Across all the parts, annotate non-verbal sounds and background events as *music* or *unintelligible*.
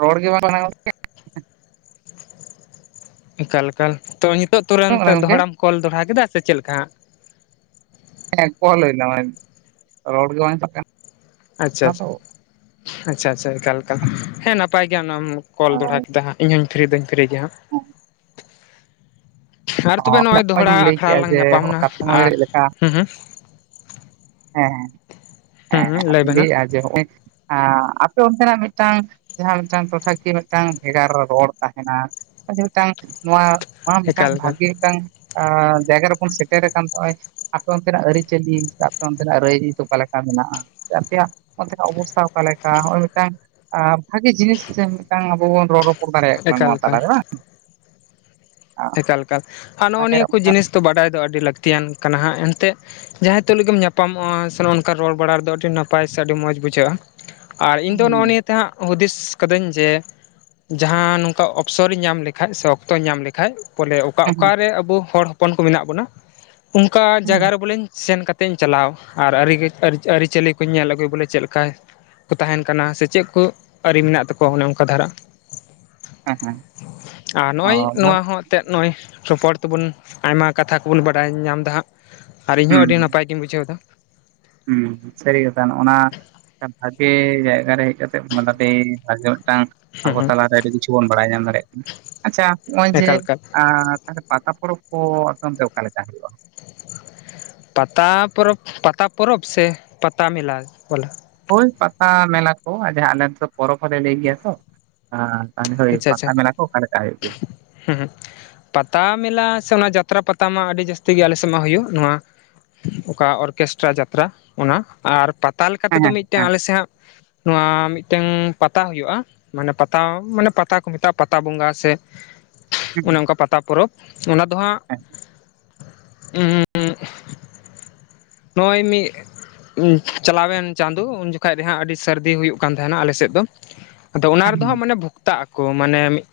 ᱨᱚᱲ ᱜᱮ ᱵᱟᱝ ᱢᱟᱱᱟᱣ *unintelligible* ᱮᱠᱟᱞ ᱮᱠᱟᱞ ᱛᱚ ᱱᱤᱛᱳᱜ ᱠᱟᱱᱟ ᱛᱩᱨᱟᱹᱱᱛ ᱜᱚᱝᱠᱮ ᱫᱚᱦᱲᱟᱢ ᱠᱚᱞ ᱫᱚᱲᱦᱲᱟ ᱠᱮᱫᱟ ᱥᱮ ᱪᱮᱫ ᱞᱮᱠᱟ ᱦᱟᱸᱜ ᱮᱠᱚ ᱞᱮᱭᱫᱟ ᱢᱟᱱᱮ ᱨᱚᱲ ᱜᱮ ᱵᱟᱝ ᱟᱸᱡᱚᱢᱼᱚᱜ ᱠᱟᱱᱟ ᱟᱪᱪᱷᱟ ᱟᱪᱷᱟ ᱛᱚ ᱟᱪᱪᱷᱟ ᱟᱪᱪᱷᱟ ᱮᱠᱟᱞ ᱮᱠᱟᱞ ᱦᱮᱸ ᱱᱟᱯᱟᱭ ᱜᱮᱭᱟ ᱚᱱᱟᱢ ᱠᱚᱞ ᱫᱚᱦᱲᱟ ᱠᱮᱫᱟ ᱦᱟᱸᱜ ᱤᱧᱦᱚᱸᱧ ᱦᱚᱸᱧ ᱯᱷᱤᱨᱤ ᱫᱚᱧ ᱯᱷᱤᱨᱤ ᱜᱮᱭᱟ ᱦᱟᱸᱜ ᱟᱨ ᱛᱚᱵᱮ ᱱᱚᱜᱼᱚᱭ ᱫᱚᱦᱲᱟ ᱚ ᱞᱟᱹᱭ ᱟᱠᱷᱲᱟ ᱠᱮᱜᱼᱟ ᱞᱟᱝ ᱡᱮ ᱧᱟᱯᱟᱢᱱᱟ ᱠᱟᱛᱷᱟ ᱢᱩᱫᱽᱨᱮ ᱟᱨ ᱪᱮᱫ ᱞᱮᱠᱟ ᱦᱩ ᱦᱩ ᱦᱮᱸ ᱦᱩᱸ ᱦᱮᱸ ᱦᱩᱸ ᱞᱟᱹᱭ ᱟᱫᱚᱧ ᱵᱮᱱ ᱦᱟᱸᱜ ᱞᱟᱹᱭᱮᱜᱼᱟ ᱡᱮ ᱦᱚᱸᱚᱭ ᱟᱯᱮ ᱚᱱᱛᱮᱱᱟᱜ ᱢᱤᱫᱴᱟᱝ ᱡᱟᱦᱟᱸ ᱢᱤᱫᱴᱟᱝ ᱴᱚᱴᱷᱟ ᱠᱤ ᱢᱤᱫᱴᱟᱝ ᱵᱷᱮᱜᱟᱨ ᱨᱮ ᱨᱚᱲ ᱛᱟᱦᱮᱱᱟ᱾ ᱢᱤᱫᱴᱟᱝ ᱱᱚᱣᱟ ᱱᱚᱣᱟ ᱢᱤᱫᱴᱟᱝ ᱮᱠᱟᱞ ᱮᱠᱟᱞ ᱵᱷᱟᱹᱜᱮ ᱢᱤᱫᱴᱟᱝ ᱟ ᱡᱟᱭᱜᱟ ᱨᱮᱵᱚᱱ ᱥᱮᱴᱮᱨ ᱟᱠᱟᱱ ᱛᱚ ᱱᱚᱼᱚᱭ, ᱟᱯᱮ ᱚᱱᱛᱮᱱᱟᱜ ᱟᱹᱨᱤᱪᱟᱹᱞᱤ ᱚᱱᱛᱮᱱᱟᱜ ᱨᱟᱹᱭ ᱡᱤᱛᱩ ᱚᱠᱟ ᱞᱮᱠᱟ ᱢᱮᱱᱟᱜᱼᱟ ᱥᱮ ᱟᱯᱮᱭᱟᱜ ᱚᱱᱛᱮᱱᱟᱜ ᱚᱵᱚᱥᱛᱷᱟ ᱚᱠᱟ ᱞᱮᱠᱟ ᱱᱚᱜᱼᱚᱭ ᱢᱤᱫᱴᱟᱝ ᱵᱷᱟᱜᱤ ᱡᱤᱱᱤᱥ ᱥᱮ ᱢᱤᱫᱴᱟᱝ ᱟᱵᱚ ᱵᱚᱱ ᱨᱚᱲ ᱨᱚᱯᱚᱲ ᱫᱟᱲᱮᱭᱟᱜ ᱠᱟᱱᱟ ᱮᱠᱟᱞ ᱱᱚᱣᱟ ᱮᱠᱟᱞ ᱛᱟᱞᱟᱨᱮ ᱵᱟᱝ ᱮᱠᱟᱞ ᱮᱠᱟᱞ ᱟᱨ ᱱᱚᱜᱼᱚ ᱛᱟᱦᱚᱞᱮ ᱱᱤᱭᱟᱹ ᱠᱚ ᱚᱱᱠᱟ ᱡᱤᱱᱤᱥ ᱫᱚ ᱵᱟᱰᱟᱭ ᱫᱚ ᱟᱹᱰᱤ ᱞᱟᱹᱠᱛᱤᱭᱟᱱ ᱠᱟᱱᱟ ᱦᱟᱸᱜ ᱮᱱᱛᱮᱫ᱾ ᱡᱟᱦᱟᱸᱭ ᱛᱩᱞᱩᱡ ᱜᱮᱢ ᱧᱟᱯᱟᱢᱚᱜᱼᱟ ᱥᱮ ᱚᱝᱠᱟ ᱨᱚᱲ ᱵᱟᱲᱟ ᱨᱮᱫᱚ ᱟᱹᱰᱤ ᱱᱟᱯᱟᱭ ᱥᱮ ᱟᱹᱰᱤ ᱢᱚᱸᱡᱽ ᱵᱩᱡᱷᱟᱹᱜᱼᱟ᱾ ᱟᱨ ᱤᱧ ᱫᱚ ᱱᱚᱜᱼᱚ ᱦᱩᱸ ᱱᱤᱭᱟᱹ ᱛᱮ ᱦᱟᱸᱜ ᱦᱩᱫᱤᱥ ᱠᱟᱹᱫᱟᱹᱧ ᱡᱮ ᱡᱟᱦᱟᱸ ᱱᱚᱝᱠᱟ ᱚᱯᱥᱚᱨᱤᱧ ᱧᱟᱢ ᱞᱮᱠᱷᱟᱡ ᱥᱮ ᱚᱠᱛᱚᱧ ᱧᱟᱢ ᱞᱮᱠᱷᱟᱱ ᱠᱷᱟᱡ ᱵᱚᱞᱮ ᱚᱠᱟ ᱦᱩᱸ ᱚᱠᱟᱨᱮ ᱟᱵᱚ ᱦᱚᱲ ᱦᱚᱯᱚᱱ ᱠᱚ ᱢᱮᱱᱟᱜ ᱵᱚᱱᱟ ᱚᱱᱠᱟ ᱡᱟᱭᱜᱟ ᱦᱩᱸ ᱨᱮ ᱵᱚᱞᱮᱧ ᱥᱮᱱ ᱠᱟ ᱛᱮᱧ ᱪᱟᱞᱟᱣ ᱟᱨ ᱟᱹᱨᱤᱪᱟᱹᱞᱤ ᱠᱚ ᱵᱚᱞᱮᱧ ᱧᱮᱞ ᱟᱹᱜᱩ ᱵᱚᱞᱮ ᱪᱮᱫ ᱞᱮᱠᱟ᱾ ᱠᱚ ᱛᱟᱦᱮᱱ ᱠᱟᱱᱟ ᱥᱮ ᱪᱮᱫ ᱠᱚ ᱟᱹᱨᱤ ᱢᱮᱱᱟᱜ ᱛᱟᱠᱚᱣᱟ ᱚᱱᱮ ᱚᱱᱠᱟ ᱫᱷᱟᱨᱟ ᱦᱮᱸ ᱦᱮᱸ ᱟᱨ ᱚ ᱱᱚᱜᱼᱚᱭ ᱱᱚᱣᱟ ᱦᱚᱸ ᱮᱛᱮᱫ ᱱᱚᱜᱼᱚᱭ ᱨᱚᱯᱚᱲ ᱛᱮᱵᱚᱱ ᱟᱭᱢᱟ ᱠᱟᱛᱷᱟ ᱠᱚᱵᱚᱱ ᱵᱟᱰᱟᱭ ᱧᱟᱢᱫᱟ ᱦᱟᱸᱜ ᱟᱨ ᱤᱧᱦᱚᱸ ᱟᱹᱰᱤ ᱦᱩᱸ ᱱᱟᱯᱟᱭ ᱜᱤᱧ ᱵᱩᱡᱷᱟᱹᱣᱫᱟ᱾ ᱦᱩᱸ ᱥᱟᱹᱨᱤ ᱠᱟᱛᱷᱟ ᱱᱚ-ᱚᱱᱟ ᱵᱷᱟᱜᱮ ᱡᱟᱭᱜᱟ ᱨᱮ ᱦᱮᱡ ᱠᱟᱛᱮᱜ *unintelligible* ᱮ ᱢᱤᱫᱴᱟᱝ ᱦᱮᱸ ᱟᱵᱚ ᱦᱮᱸ ᱛᱟᱞᱟᱨᱮ ᱟᱹᱰᱤ ᱠᱤᱪᱷᱩ ᱵᱚᱱ ᱵᱟᱲᱟᱭ ᱧᱟᱢ ᱫᱟᱲᱮᱭᱟᱜ ᱠᱟᱱᱟ ᱟᱪᱪᱷᱟ ᱱᱚᱜᱼᱚᱭ ᱡᱮ ᱮᱠᱟᱞ ᱮᱠᱟᱞ ᱛᱟᱦᱚᱞᱮ ᱯᱟᱛᱟ ᱯᱚᱨᱚᱵᱽ ᱠᱚ ᱟᱯᱮ ᱚᱱᱛᱮ ᱚᱠᱟ ᱞᱮᱠᱟ ᱦᱩᱭᱩᱜᱼᱟ? ᱯᱟᱛᱟ ᱯᱚᱨᱚᱵᱽ, ᱯᱟᱛᱟ ᱯᱚᱨᱚᱵᱽ ᱥᱮ ᱯᱟᱛᱟ ᱢᱮᱞᱟ ᱵᱚᱞᱮ? ᱦᱳᱭ ᱯᱟᱛᱟ ᱢᱮᱞᱟ ᱠᱚ *unintelligible* ᱡᱟᱦᱟᱸ ᱟᱞᱮ ᱫᱚ ᱯᱚᱨᱚᱵᱽ ᱦᱚᱸᱞᱮ ᱞᱟᱹᱭ ᱜᱮᱭᱟ ᱛᱚ ᱦᱟ ᱛᱟᱦᱚᱞᱮ ᱦᱳᱭ ᱟᱪᱪᱷᱟ ᱟᱪᱪᱷᱟ ᱯᱟᱛᱟ ᱢᱮᱞᱟ ᱠᱚ ᱚᱠᱟ ᱞᱮᱠᱟ ᱦᱳᱭᱳᱜ ᱜᱮᱭᱟ? *unintelligible* ᱯᱟᱛᱟ ᱢᱮᱞᱟ ᱥᱮ ᱚᱱᱟ ᱡᱟᱛᱨᱟ ᱯᱟᱛᱟ ᱢᱟ ᱟᱹᱰᱤ ᱡᱟᱹᱥᱛᱤ ᱜᱮ ᱟᱞᱮᱥᱮᱫ ᱢᱟ ᱦᱩᱭᱩᱜ ᱱᱚᱣᱟ ᱚᱠᱟ ᱚᱨᱠᱮᱥᱴᱨᱟ ᱡᱟᱛᱨᱟ ᱚᱱᱟ ᱟᱨ ᱯᱟ ᱯᱟᱛᱟ ᱞᱮᱠᱟ ᱦᱮᱸ ᱛᱮᱫᱚ ᱢᱤᱫᱴᱮᱱ ᱦᱮᱸ ᱟᱞᱮᱥᱭᱟᱜ ᱱᱚᱣᱟ ᱢᱤᱫᱴᱮᱱ ᱯᱟᱛᱟ ᱦᱩᱭᱩᱜᱼᱟ ᱢᱟᱱᱮ ᱯᱟᱛᱟ ᱢᱟᱱᱮ ᱯᱟᱛᱟ ᱠᱚ ᱢᱮᱛᱟᱜᱼᱟ ᱯᱟᱛᱟ ᱵᱚᱸᱜᱟ ᱥᱮ, ᱦᱮᱸ ᱚᱱᱮ ᱚᱱᱠᱟ ᱯᱟ ᱛᱟ ᱯᱚᱨᱚᱵᱽ ᱚᱱᱟ ᱫᱚ ᱦᱟᱸᱜ ᱩ ᱱᱚᱜᱼᱚᱭ ᱢᱤᱫ ᱪᱟᱞᱟᱣᱮᱱ ᱪᱟᱸᱫᱚ ᱩᱱ ᱡᱚᱠᱷᱚᱡ ᱫᱚ ᱦᱟᱸᱜ ᱟᱹᱰᱤ ᱥᱟᱹᱨᱫᱤ ᱦᱩᱭᱩᱜ ᱠᱟᱱ ᱛᱟᱦᱮᱱᱟ ᱟᱞᱮ ᱥᱮᱫ ᱫᱚ᱾ ᱟᱫᱚ ᱚᱱᱟ ᱦᱮᱸ ᱨᱮᱫᱚ ᱦᱟᱸᱜ ᱦᱮᱸ ᱢᱟᱱᱮ ᱵᱷᱚᱠᱛᱟᱜ ᱟᱠᱚ ᱢᱟᱱᱮ ᱢᱤᱫ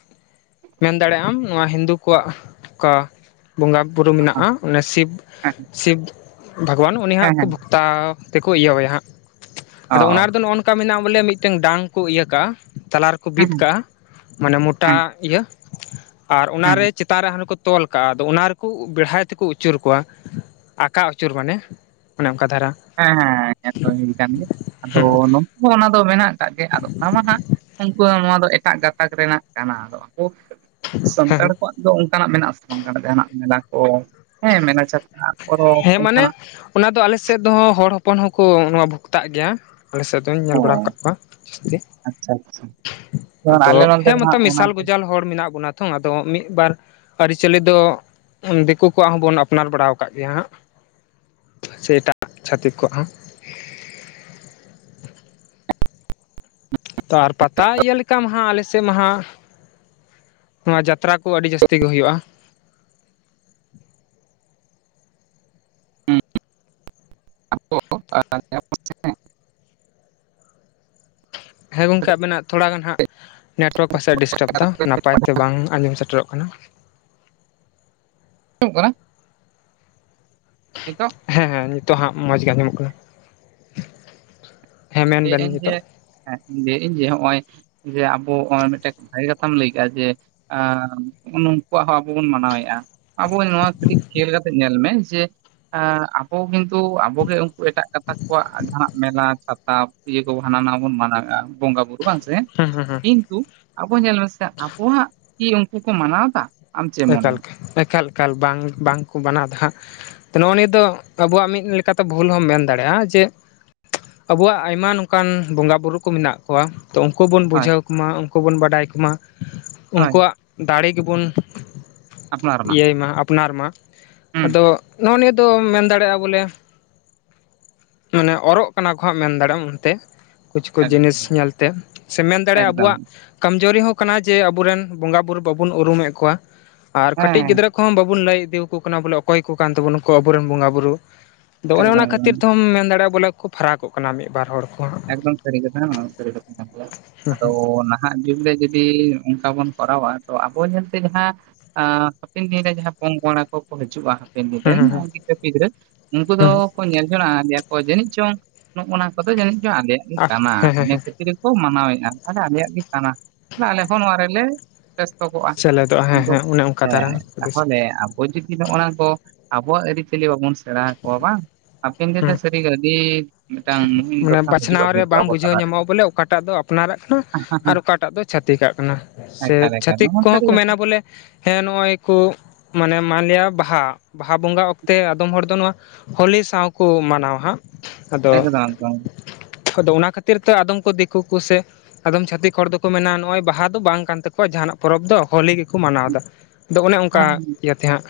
ᱢᱮᱱ ᱫᱟᱲᱮᱭᱟᱜ ᱟᱢ ᱱᱚᱣᱟ ᱦᱤᱱᱫᱩ ᱠᱚᱣᱟᱜ ᱚᱠᱟ ᱵᱚᱸᱜᱟ ᱵᱩᱨᱩ ᱢᱮᱱᱟᱜᱼᱟ ᱚᱱᱮ ᱥᱤᱵᱽ ᱥᱤᱵᱽ ᱵᱷᱟᱜᱽᱣᱟᱱ ᱩᱱᱤ ᱦᱟᱸᱟᱜ ᱦᱮᱸ ᱦᱮᱸ ᱦᱮᱸ ᱦᱮᱸ ᱦᱮᱸ ᱠᱚ ᱦᱮᱸ ᱵᱷᱚᱠᱛᱟ ᱛᱮᱠᱚ ᱤᱭᱟᱹᱣᱭᱟ ᱦᱟᱸᱜ ᱚ ᱟᱫᱚ ᱚᱱᱟ ᱨᱮᱫᱚ ᱱᱚᱜᱼᱚ ᱚᱱᱠᱟ ᱢᱮᱱᱟᱜᱼᱟ ᱵᱚᱞᱮ ᱢᱤᱫᱴᱮᱱ ᱰᱟᱝ ᱠᱚ ᱤᱭᱟᱹ ᱠᱟᱜᱼᱟ ᱛᱟᱞᱞᱟ ᱨᱮᱠᱚ ᱦᱮᱸ ᱵᱤᱫ ᱦᱮᱸ ᱠᱟᱜᱼᱟ ᱢᱟᱱᱮ ᱢᱚᱴᱟ ᱦᱮᱸ ᱤᱭᱟᱹ ᱟᱨ ᱦᱮᱸ ᱚᱱᱟᱨᱮ ᱪᱮᱛᱟᱱ ᱨᱮ *unintelligible* ᱠᱚ ᱛᱚᱞ ᱠᱟᱜᱼᱟ ᱟᱫᱚ ᱚᱱᱟ ᱨᱮᱠᱚ ᱵᱮᱲᱦᱟᱭ ᱛᱮᱠᱚ ᱟᱹᱪᱩᱨ ᱠᱚᱣᱟ ᱟᱠᱟ ᱟᱹᱪᱩᱨ ᱢᱟᱱᱮ, ᱚᱱᱮ ᱚᱱᱠᱟ ᱫᱷᱟᱨᱟ ᱦᱮᱸ ᱦᱮᱸ *unintelligible* ᱦᱩᱭ ᱠᱟᱱ ᱜᱮᱭᱟ ᱟᱫᱚ ᱚᱱᱟ ᱫᱚ ᱢᱮᱱᱟᱜ ᱠᱟᱫ ᱜᱮ ᱟᱫᱚ ᱚᱱᱟ ᱢᱟ ᱦᱟᱸᱜ ᱩᱱᱠᱩ ᱱᱚᱣᱟ ᱫᱚ ᱮᱴᱟᱜ ᱜᱟᱛᱟᱠ ᱨᱮᱱᱟᱜ ᱠᱟᱱᱟ ᱟᱫᱚ *unintelligible* ᱥᱟᱱᱛᱟᱲ ᱦᱮᱸ ᱠᱚᱣᱟᱜ ᱫᱚ ᱚᱱᱠᱟᱱᱟᱜ ᱢᱮᱱᱟᱜ ᱟᱥᱮ ᱵᱟᱝ ᱠᱟᱱᱟ ᱡᱟᱦᱟᱸᱱᱟᱜ ᱢᱮᱞᱟ ᱠᱚ ᱦᱮᱸ ᱢᱮᱞᱟ ᱪᱷᱟᱛᱟ ᱯᱚᱨᱚᱵᱽ ᱦᱮᱸ ᱢᱟᱱᱮ ᱚᱱᱠᱟᱱᱟᱜ ᱚᱱᱟ ᱫᱚ ᱟᱞᱮᱥᱮᱫ ᱫᱚ ᱦᱚᱲ ᱦᱚᱯᱚᱱ ᱦᱚᱸᱠᱚ ᱱᱚᱣᱟ ᱵᱷᱚᱠᱛᱟᱜ ᱜᱮᱭᱟ ᱟᱞᱮᱥᱮᱫ ᱫᱚ *unintelligible* ᱧᱮᱞ ᱚ ᱵᱟᱲᱟ ᱠᱟᱫ ᱠᱚᱣᱟ ᱡᱟᱹᱥᱛᱤ ᱟᱪᱪᱷᱟ ᱟᱪᱪᱷᱟ ᱡᱮᱢᱚᱱ ᱟᱞᱮ ᱟᱫᱚ ᱱᱚᱱᱛᱮ ᱦᱮᱸ ᱫᱚ ᱢᱚᱛᱚ ᱦᱟᱸᱜ ᱚᱱᱟ ᱢᱮᱥᱟᱞ ᱠᱚ ᱜᱚᱡᱟᱞ ᱦᱚᱲ ᱢᱮᱱᱟᱜ ᱵᱚᱱᱟ ᱛᱷᱚ ᱟᱫᱚ ᱢᱤᱫ ᱵᱟᱨ ᱟᱹᱨᱤᱪᱟᱹᱞᱤ ᱫᱚ ᱫᱤᱠᱩ ᱠᱚᱣᱟᱜ ᱦᱚᱸᱵᱚᱱ ᱟᱯᱱᱟᱨ ᱵᱟᱲᱟᱣ ᱠᱟᱜ ᱜᱮᱭᱟ ᱦᱟᱸᱜ, ᱥᱮ ᱮᱴᱟᱜ ᱪᱷᱟᱹᱛᱤᱠ ᱠᱚᱣᱟᱜ ᱦᱚᱸ ᱛᱚ ᱟᱨ ᱯᱟᱛᱟ ᱤᱭᱟᱹ ᱞᱮᱠᱟ ᱢᱟᱦᱟᱜ ᱟᱞᱮ ᱥᱮ ᱢᱟᱦᱟ ᱱᱚᱣᱟ ᱡᱟᱛᱨᱟ ᱠᱚ ᱟᱹᱰᱤ ᱡᱟᱹᱥᱛᱤ ᱜᱮ ᱦᱩᱭᱩᱜᱼᱟ᱾ ᱦᱩᱸ *inaudible* ᱦᱮᱸ ᱜᱚᱝᱠᱮ ᱟᱵᱮᱱᱟᱜ ᱛᱷᱚᱲᱟ ᱜᱟᱱ ᱦᱟᱸᱜ ᱱᱮᱴᱣᱟᱨᱠ ᱯᱟᱥᱮᱡ ᱰᱤᱥᱴᱟᱵᱽ ᱫᱟ ᱱᱟᱯᱟᱭ ᱛᱮ ᱵᱟᱝ ᱟᱸᱡᱚᱢ ᱥᱮᱴᱮᱨᱚᱜ ᱠᱟᱱᱟ᱾ *inaudible* ᱠᱟᱱᱟ? ᱱᱮᱛᱚᱜ? ᱦᱮᱸ ᱦᱮᱸ, ᱱᱤᱛᱚᱜ ᱦᱟᱸᱜ ᱢᱚᱸᱡᱽ ᱜᱮ ᱟᱸᱡᱚᱢᱚᱜ ᱠᱟᱱᱟ᱾ ᱦᱮᱸ ᱢᱮᱱ ᱞᱟᱹᱭᱮᱜ ᱵᱮᱱ ᱟᱹᱧ ᱡᱮ, ᱱᱤᱛᱚᱜ ᱦᱮᱸ, ᱞᱟᱹᱭᱮᱜ ᱟᱹᱧ ᱡᱮ, ᱦᱚᱸᱜ ᱚᱭ ᱡᱮ ᱟᱵᱚ ᱦᱚᱜ-ᱚᱭ ᱢᱤᱫᱴᱮᱡ ᱵᱷᱟᱜᱮ ᱠᱟᱛᱷᱟᱢ ᱞᱟᱹᱭ ᱠᱟᱜᱼᱟ ᱡᱮ ᱮᱸ ᱩᱱ ᱩᱝᱠᱩᱣᱟᱜ ᱦᱚᱸ ᱟᱵᱚ ᱵᱚᱱ ᱢᱟᱱᱟᱣᱮᱜᱼᱟ᱾ ᱟᱵᱚ ᱱᱚᱣᱟ ᱠᱟᱹᱴᱤᱡ ᱠᱷᱮᱞ ᱠᱟᱛᱮᱜ ᱧᱮᱞ ᱢᱮ ᱡᱮ ᱟᱵᱚ ᱠᱤᱱᱛᱩ ᱟᱵᱚᱜᱮ ᱩᱝ ᱠᱩ ᱮᱴᱟᱜ ᱜᱟᱛᱟᱠ ᱠᱚᱣᱟᱜ ᱡᱟᱦᱟᱸᱱᱟᱜ ᱢᱮᱞᱟ ᱪᱷᱟᱛᱟ ᱤᱭᱟᱹ ᱠᱚ ᱦᱟᱱᱟ ᱱᱟᱣᱟ ᱵᱚᱱ ᱢᱟᱱᱟᱣᱮᱜᱼᱟ ᱵᱚᱸᱜᱟ ᱵᱩᱨᱩ ᱵᱟᱝ ᱥᱮ? ᱦᱮᱸ ᱦᱮᱸ ᱦᱮᱸ ᱠᱤᱱᱛᱩ, ᱟᱵᱚ ᱧᱮᱞ ᱢᱮᱥᱮ ᱟᱵᱚᱣᱟᱜ ᱠᱤ ᱩᱱᱠᱩ ᱠᱚ ᱢᱟᱱᱟᱣᱫᱟ? ᱮᱠᱟᱞ, ᱮᱠᱟᱞ ᱵᱟᱝ ᱵᱟᱝ ᱠᱚ ᱵᱟᱱᱟᱣ ᱫᱟ ᱦᱟᱸᱜ ᱾ ᱛᱚ ᱱᱚᱜᱼᱚ ᱱᱤᱭᱟᱹ ᱫᱚ ᱟᱵᱚᱣᱟᱜ ᱢᱤᱫ ᱞᱮᱠᱟᱛᱮ ᱵᱷᱩᱞ ᱦᱚᱸᱢ ᱢᱮᱱ ᱫᱟᱲᱮᱜᱼᱟ ᱡᱮ ᱟᱵᱚᱣᱟᱜ ᱟᱭᱢᱟ ᱱᱚᱝᱠᱟᱱ ᱵᱚᱸᱜᱟ ᱵᱩᱨᱩ ᱠᱚ ᱢᱮᱱᱟᱜ ᱠᱚᱣᱟ ᱛᱚ ᱩᱱᱠᱩ ᱵᱚᱱ ᱦᱳᱭ ᱵᱩᱡᱷᱟᱹᱣ ᱠᱚᱢᱟ, ᱩᱱᱠᱩ ᱵᱚᱱ ᱵᱟᱰᱟᱭ ᱠᱚᱢᱟ, ᱦᱳᱭ ᱩᱱᱠᱩᱣᱟᱜ ᱫᱟᱲᱮ ᱜᱮᱵᱚᱱ ᱤᱭᱟᱹᱭ ᱢᱟ, ᱟᱯᱱᱟᱨ ᱢᱟ, ᱦᱩᱸ ᱟᱫᱚ ᱱᱚᱜᱼᱚ ᱱᱤᱭᱟᱹ ᱫᱚ ᱢᱮᱱ ᱫᱟᱲᱮᱜᱼᱟ ᱵᱚᱞᱮ ᱢᱟᱱᱮ ᱚᱨᱚᱜ ᱠᱟᱱᱟ ᱠᱚ ᱦᱟᱸᱜ ᱢᱮᱱ ᱫᱟᱲᱮᱜ ᱟᱢ ᱚᱱᱛᱮ᱾ ᱠᱩᱪᱷ ᱠᱩᱪᱷ ᱡᱤᱱᱤᱥ ᱮᱠᱫᱚᱢ ᱧᱮᱞᱛᱮ, ᱥᱮ ᱢᱮᱱ ᱫᱟᱲᱮᱜᱼᱟ ᱮᱠᱫᱚᱢ ᱟᱵᱚᱣᱟᱜ ᱠᱚᱢᱡᱚᱨᱤ ᱦᱚᱸ ᱠᱟᱱᱟ ᱡᱮ, ᱟᱵᱚᱨᱮᱱ ᱵᱚᱸᱜᱟ ᱵᱩᱨᱩ ᱵᱟᱵᱚᱱ ᱩᱨᱩᱢᱮᱜ ᱠᱚᱣᱟ᱾ ᱟᱨ ᱦᱮᱸ ᱠᱟᱹᱴᱤᱡ ᱦᱮᱸ ᱜᱤᱫᱽᱨᱟᱹ ᱠᱚᱦᱚᱸ, ᱵᱟᱵᱚᱱ ᱞᱟᱹᱭ ᱤᱫᱤᱣᱟᱠᱚ ᱠᱟᱱᱟ᱾ ᱵᱚᱞᱮ ᱚᱠᱚᱭ ᱠᱚ ᱠᱟᱱ ᱛᱟᱵᱚᱱᱟ ᱠᱚ ᱟᱵᱚᱨᱮᱱ ᱵᱚᱸᱜᱟ ᱵᱩᱨᱩ᱾ ᱟᱫᱚ ᱚᱱᱮ ᱚᱱᱟ ᱮᱠᱫᱚᱢ ᱮᱠᱫᱚᱢ ᱠᱷᱟᱹᱛᱤᱨ ᱛᱮᱦᱚᱢ ᱢᱮᱱ ᱫᱟᱲᱮᱜᱼᱟ, ᱵᱚᱞᱮ ᱠᱚ ᱯᱷᱟᱨᱟ ᱠᱚᱜ ᱠᱟᱱᱟ ᱢᱤᱜ ᱵᱟᱨ ᱦᱚᱲ᱾ ᱦᱟᱸᱜ ᱮᱠᱫᱚᱢ ᱥᱟᱹᱨᱤ ᱠᱟᱛᱷᱟ ᱱᱚᱣᱟ ᱥᱟᱹᱨᱤ ᱠᱟᱛᱷᱟ ᱠᱟᱱ ᱜᱮᱭᱟ᱾ ᱟᱫᱚ ᱱᱟ ᱦᱟᱜ ᱡᱩᱜᱽ ᱨᱮ ᱡᱩᱫᱤ ᱚᱱᱠᱟ ᱵᱚᱱ ᱠᱚᱨᱟᱣᱟ ᱛᱚ ᱟᱵᱚ ᱧᱮᱞᱛᱮ ᱡᱟᱦᱟᱸ ᱦᱟᱯᱮᱱ ᱫᱤᱱ ᱨᱮ ᱡᱟᱦᱟᱸ ᱯᱚᱼᱯᱚᱝᱲᱟ ᱠᱚᱠᱚ ᱦᱤᱹᱡᱩᱜᱼᱟ ᱨᱮᱱ ᱦᱮᱸ ᱦᱮᱸ ᱜᱤᱫᱽᱨᱟᱹ ᱯᱤᱫᱽᱨᱟᱹ ᱩᱱᱠᱩ ᱫᱚ ᱦᱮᱸ ᱧᱮᱞ ᱡᱚᱱᱚᱜ-ᱟ, ᱟᱫᱮᱭᱟ ᱠᱚ ᱡᱟᱹᱱᱤᱡ ᱪᱚᱝ ᱱᱚᱜᱼᱱᱟ ᱠᱚᱫᱚ ᱡᱟᱹᱱᱤᱡ ᱪᱚᱝ ᱟᱞᱮᱭᱟᱜ ᱜᱮ ᱠᱟᱱᱟ᱾ ᱦᱮᱸ ᱦᱮᱸ ᱤᱱᱟᱹ ᱠᱷᱟᱹᱛᱤᱨ ᱠᱚ ᱢᱟᱱᱟᱣᱮᱫᱼᱟ᱾ ᱛᱟᱦᱚᱞᱮ ᱟᱞᱮᱭᱟᱜ ᱜᱮ ᱠᱟᱱᱟ᱾ ᱟᱞᱮ ᱦᱚᱸ ᱱᱚᱣᱟ ᱨᱮᱞᱮ ᱵᱮᱥᱛᱚᱠᱚᱜᱼᱟ, ᱥᱮᱞᱮᱫᱚᱜᱼᱟ ᱦᱮᱸ ᱠᱤᱱᱛᱩ ᱦᱮᱸ ᱚᱱᱮ ᱚᱱᱠᱟ ᱫᱷᱟᱨᱟ ᱦᱮᱸ, ᱦᱩᱫᱤᱥ ᱛᱟᱦᱚᱞᱮ ᱚᱞ ᱪᱤᱠᱤ ᱫᱚ ᱚᱱᱟ ᱠᱚ ᱟᱵᱚᱣᱟᱜ ᱟᱹᱨᱤᱪᱟᱹᱞᱤ ᱵᱟᱵᱚᱱ ᱥᱮᱬᱟ ᱦᱟᱠᱚᱣᱟ ᱵᱟᱝ ᱦᱟᱯᱮᱱ ᱫᱤᱱ ᱨᱮ ᱥᱟᱹᱨᱤ ᱜᱮ ᱟᱹᱰᱤ ᱢᱤᱫᱴᱟᱝ ᱢᱩᱦᱤᱢ ᱢᱚᱱᱮ ᱫᱚᱥᱟ ᱵᱟᱪ ᱦᱤᱡᱩᱜᱼᱟ ᱱᱟᱣ ᱨᱮ ᱠᱤᱱᱛᱩ ᱵᱟᱝ ᱟᱵᱚ ᱵᱩᱡᱷᱟᱹᱣ ᱛᱟᱞᱟᱨᱮ ᱧᱟᱢᱚᱜᱼᱟ ᱵᱚᱞᱮ, ᱚᱠᱟᱴᱟᱜ ᱫᱚ ᱟᱯᱱᱟᱨᱟᱜ ᱠᱟᱱᱟ, ᱟᱨ ᱚᱠᱟᱴᱟᱜ ᱫᱚ ᱪᱷᱟᱹᱛᱤᱠᱟᱜ ᱠᱟᱱᱟ᱾ ᱥᱮ ᱮᱠᱟᱞ ᱮᱠᱟᱞ ᱪᱷᱟᱹᱛᱤᱠ ᱱᱚᱣᱟ ᱠᱚᱦᱚᱸ ᱥᱟᱹᱨᱤ ᱠᱚ ᱠᱟᱛᱷᱟ ᱢᱮᱱᱟ ᱵᱚᱞᱮ ᱦᱮᱸ ᱱᱚᱜᱼᱚᱭ ᱠᱚ ᱢᱟᱱᱮ ᱢᱟᱱᱞᱤᱭᱟ ᱵᱟᱦᱟ᱾ ᱵᱟᱦᱟ ᱵᱚᱸᱜᱟ ᱚᱠᱛᱮ ᱟᱫᱚᱢ ᱦᱚᱲ ᱫᱚ ᱱᱚᱣᱟ ᱦᱳᱞᱤ ᱥᱟᱣ ᱠᱚ ᱢᱟᱱᱟᱣᱟ ᱦᱟᱸᱜ᱾ ᱟᱫᱚ ᱮᱠᱫᱚᱢ ᱮᱠᱫᱚᱢ ᱾ ᱟᱫᱚ ᱚᱱᱟ ᱠᱷᱟᱹᱛᱤᱨ ᱛᱮ ᱟᱫᱚᱢ ᱠᱚ ᱫᱤᱠᱩ ᱠᱚᱥᱮ ᱟᱫᱚᱢ ᱪᱷᱟᱹᱛᱤᱠ ᱦᱚᱲ ᱫᱚᱠᱚ ᱢᱮᱱᱟ, ᱱᱚᱜᱼᱚᱭ ᱵᱟᱦᱟ ᱫᱚ ᱵᱟᱝ ᱠᱟᱱ ᱛᱟᱠᱚᱣᱟ, ᱡᱟᱦᱟᱱᱟᱜ ᱯᱚᱨᱚᱵᱽ ᱫᱚ ᱦᱳᱞᱤ ᱜᱮᱠᱚ ᱢᱟᱱᱟᱣᱫᱟ ᱾ ᱫᱚ ᱚᱱᱮ ᱦᱮᱸ ᱚᱱᱠᱟ, ᱦᱮᱸ ᱤᱭᱟᱹ ᱛᱮᱦᱟᱸᱜ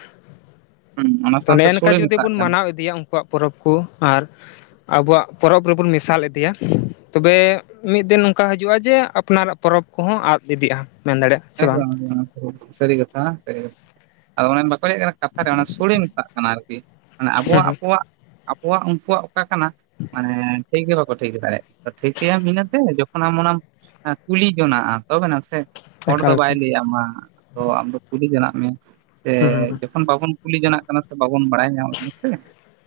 ᱦᱮᱸ, ᱚᱱᱟ ᱛᱚ ᱥᱟᱶᱛᱮ ᱱᱮᱜ-ᱮ ᱱᱮᱠᱟ ᱥᱳᱲᱮ ᱡᱩᱫᱤ ᱢᱮᱥᱟᱜ ᱵᱚᱱ ᱠᱟᱱᱟ ᱢᱟᱱᱟᱣ ᱤᱫᱤᱭᱟ ᱚᱝᱠ ᱼᱼ ᱟᱠᱚᱣᱟᱜ ᱯᱚᱨᱚᱵᱽ ᱠᱚ, ᱟᱨ ᱟᱵᱚᱣᱟᱜ ᱯᱚᱨᱚᱵᱽ ᱨᱮᱵᱚᱱ ᱢᱮᱥᱟᱞ ᱤᱫᱤᱭᱟ ᱛᱚᱵᱮ ᱢᱤᱫ ᱫᱤᱱ ᱱᱚᱝᱠᱟ ᱦᱟᱹᱡᱩᱜᱼᱟ ᱡᱮ, ᱟᱯᱱᱟᱨᱟᱜ ᱯᱚᱨᱚᱵᱽ ᱠᱚᱦᱚᱸ ᱟᱫ ᱤᱫᱤᱜᱼᱟ᱾ ᱢᱮᱱ ᱫᱟᱲᱮᱜᱼᱟ᱾ ᱮᱠᱫᱚᱢ, ᱮᱠᱫᱚᱢ᱾ ᱥᱟᱹᱨᱤ ᱠᱟᱛᱷᱟ, ᱥᱟᱹᱨᱤ ᱠᱟᱛᱷᱟ ᱾ ᱟᱫᱚ ᱚᱱᱮ ᱵᱟᱠᱚ ᱞᱟᱹᱭᱮᱜ ᱠᱟᱱᱟ ᱠᱟᱛᱷᱟ ᱨᱮ ᱚᱱᱟ ᱥᱚᱲᱮ ᱢᱮᱥᱟᱜ ᱠᱟᱱᱟ ᱟᱨᱠᱤ᱾ ᱢᱟᱱᱮ ᱦᱩᱸ ᱟᱵᱚᱣᱟᱜ, ᱦᱩᱸ ᱟᱵᱚᱣᱟᱜ, ᱟᱵᱚᱣᱟᱜ, ᱩᱱᱠᱩᱣᱟᱜ ᱚᱠᱟ ᱠᱟᱱᱟ, ᱢᱟᱱᱮ ᱴᱷᱤᱠ ᱜᱮ ᱵᱟᱠᱚ ᱴᱷᱤᱠ ᱫᱟᱲᱮᱭᱟᱜ ᱴᱷᱤᱠᱟᱹᱭᱟᱢ ᱤᱱᱟᱹᱛᱮ ᱡᱚᱠᱷᱚᱱ ᱟᱢ ᱚᱱᱟᱢ ᱠᱩᱞᱤ ᱡᱚᱱᱟᱜᱼᱟ ᱛᱚᱵᱮ ᱱᱟᱥᱮ ᱾ ᱦᱚᱲ ᱮᱠᱟᱞ ᱫᱚ ᱵᱟᱭ ᱮᱠᱟᱞ ᱞᱟᱹᱭ ᱟᱢᱼᱟ ᱛᱚ, ᱟᱢ ᱫᱚ ᱠᱩᱞᱤ ᱡᱚᱱᱟᱜ ᱢᱮ, ᱥᱮ ᱦᱩᱸ ᱦᱩᱸ ᱡᱚᱠᱷᱚᱱ ᱵᱟᱵᱚᱱ ᱠᱩᱞᱤ ᱡᱚᱱᱟᱜ ᱠᱟᱱᱟ ᱥᱮ ᱵᱟᱵᱚᱱ ᱵᱟᱲᱟᱭ ᱧᱟᱢᱮᱜ ᱠᱟᱱᱟ ᱥᱮ